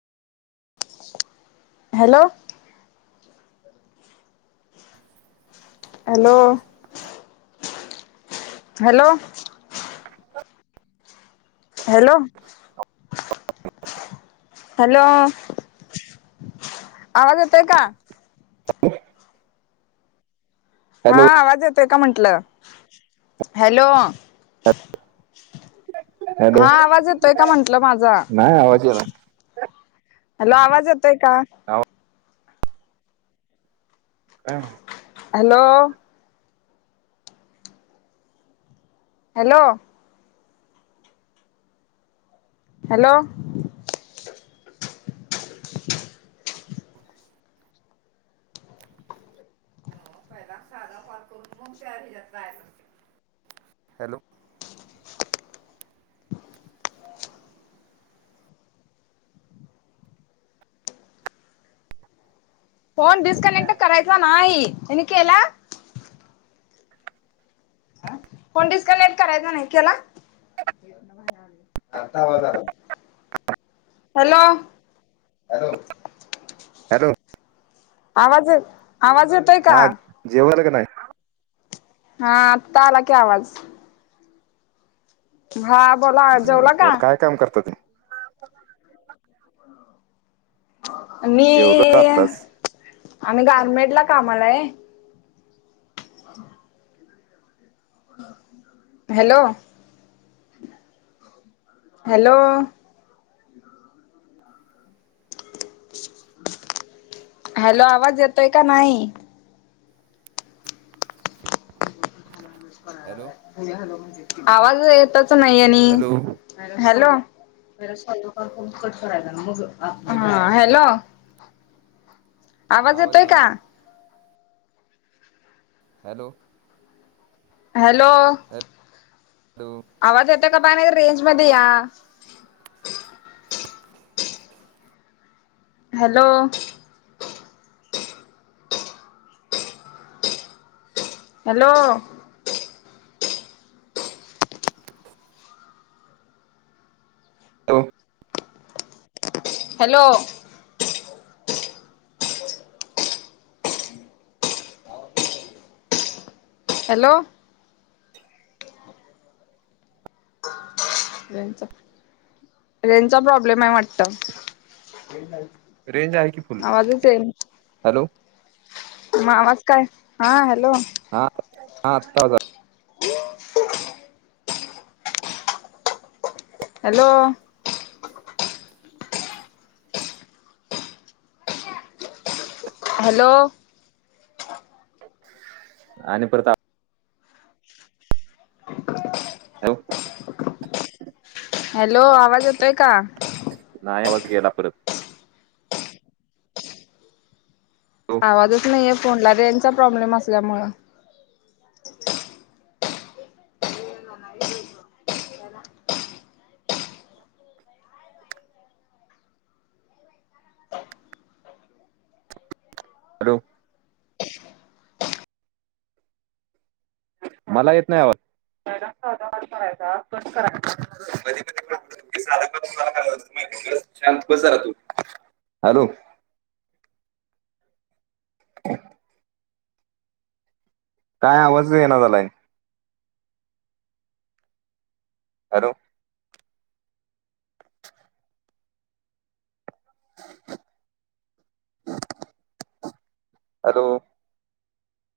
Hello, hello hello hello hello आवाज येतोय का. [inaudible] हा हॅलो आवाज येतोय का म्हंटलं, हॅलो हॅलो हा आवाज येतोय का म्हंटल माझा. नाही आवाज येना हॅलो आवाज येतोय का? आवाज काा हॅलो हॅलो हॅलो पहिला साधा कॉल करून मग त्याहेजात ट्राय कर हॅलो फोन डिसकनेक्ट करायचा नाई तेनी केला? फोन डिसकनेक्ट करायचा नाही केला? अत्ता आवाज आला बग हेलो हेलो हॅलो आवाजे त आवाज येतोय का? नाही हा आत्ता आला की आवाज हा बोला अ् नाही जेवला का? बर काय काम करता ते जेवलो मीअ्अ् आत्ताच आमी गारमेंटला कामालायं हॅलो हॅलो [inaudible] हॅलो आवाज येतोय का नाई हॅलो म्हणत्यात आवाज येतच नाई आणि हॅलो हॅलो पहिला साधा काॅल करून कट करायच हअ हॅलो हा हॅलो आवाज येतोय येना का? झाला हॅलो हॅलो हॅलो आवाज यतोय क कापा नईत रेंज मदे या hello hello hello hello hello रेंचा प्राॅबलेम रेंचा प्रॉब्लेम आहे वाटत! रेंज आहे की फुल्ल आवाजच हॅलो म आवाज काय हा हॅलो हा हा आत्ता आवाज आलं [unintelligible] हॅलो हॅलो आणि परत आ हॅव हॅलो आवाज येतोय का? नाही आवाज गेला परत हॅलो आवाजच नईये फोनला रेंचा प्रॉब्लेम असल्यामुळं [unintelligible] [unintelligible] [unintelligible] [unintelligible] काय बाई [unintelligible] हॅलो [unintelligible] [unintelligible] मला येतनई आवाज काॅल करायचा कट करायचा मदी मदी सादा करुन च केलत जरातो हॅलो काय आवाजच ये ना झालाय हॅलो - हॅलो